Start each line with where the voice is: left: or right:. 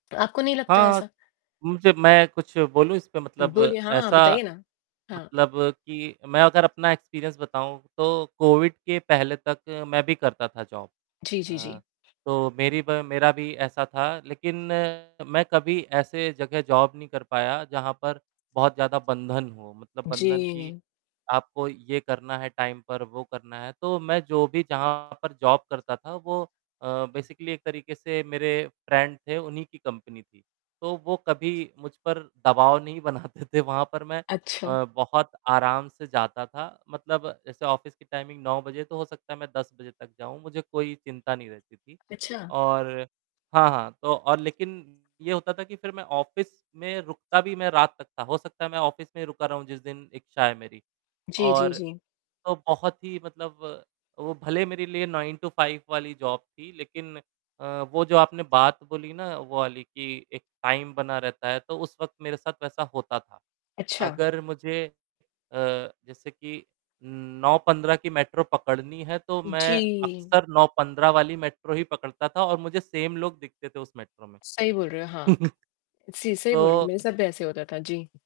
left: आपको नहीं लगता
right: हाँ।
left: ऐसा?
right: मुझे मैं कुछ बोलूँ इस पे मतलब
left: बोलिए, हाँ
right: ऐसा
left: बताइए ना। हाँ।
right: मतलब कि मैं अगर अपना एक्सपीरियंस बताऊँ, तो कोविड के पहले तक मैं भी करता था जॉब।
left: जी, जी,
right: अ,
left: जी।
right: तो मेरी ब मेरा भी ऐसा था लेकिन मैं कभी ऐसे जगह जॉब नहीं कर पाया जहाँ पर, बहुत ज़्यादा बंधन हो मतलब बंधन कि
left: जी।
right: आपको ये करना है, टाइम पर वो करना है। तो मैं जो भी जहाँ पर जॉब करता था वो अ, बेसिकली एक तरीके से मेरे फ्रेंड थे, उन्हीं की कंपनी थी। तो वो कभी मुझ पर दबाव नहीं बनाते थे वहाँ पर मैं
left: अच्छा।
right: अ, बहुत आराम से जाता था मतलब जैसे ऑफ़िस की टाइमिंग 9 बजे, तो हो सकता है मैं 10 बजे तक जाऊँ, मुझे कोई चिंता नहीं रहती थी।
left: अच्छा।
right: और हाँ, हाँ, तो और लेकिन ये होता था कि फिर मैं ऑफ़िस में रुकता भी मैं रात तक था, हो सकता है मैं ऑफ़िस में ही रुका रहूँ जिस दिन इच्छा है मेरी।
left: जी, जी,
right: और
left: जी।
right: तो बहुत ही मतलब वो भले मेरे लिए 9 टू 5 वाली जॉब थी लेकिन अ, वो जो आपने बात बोली ना वो वाली कि एक टाइम बना रहता है, तो उस वक़्त मेरे साथ वैसा होता था।
left: अच्छा।
right: अगर मुझे अ, जैसे कि उम, 9:15 की मेट्रो पकड़नी है, तो मैं
left: जी।
right: अक्सर 9:15 वाली मेट्रो ही पकड़ता था और मुझे सेम लोग दिखते थे उस मेट्रो में।
left: सही बोल रहे हो, हाँ। सी सही बोल रहे हो
right: तो
left: मेरे साथ भी ऐसे होता था, जी।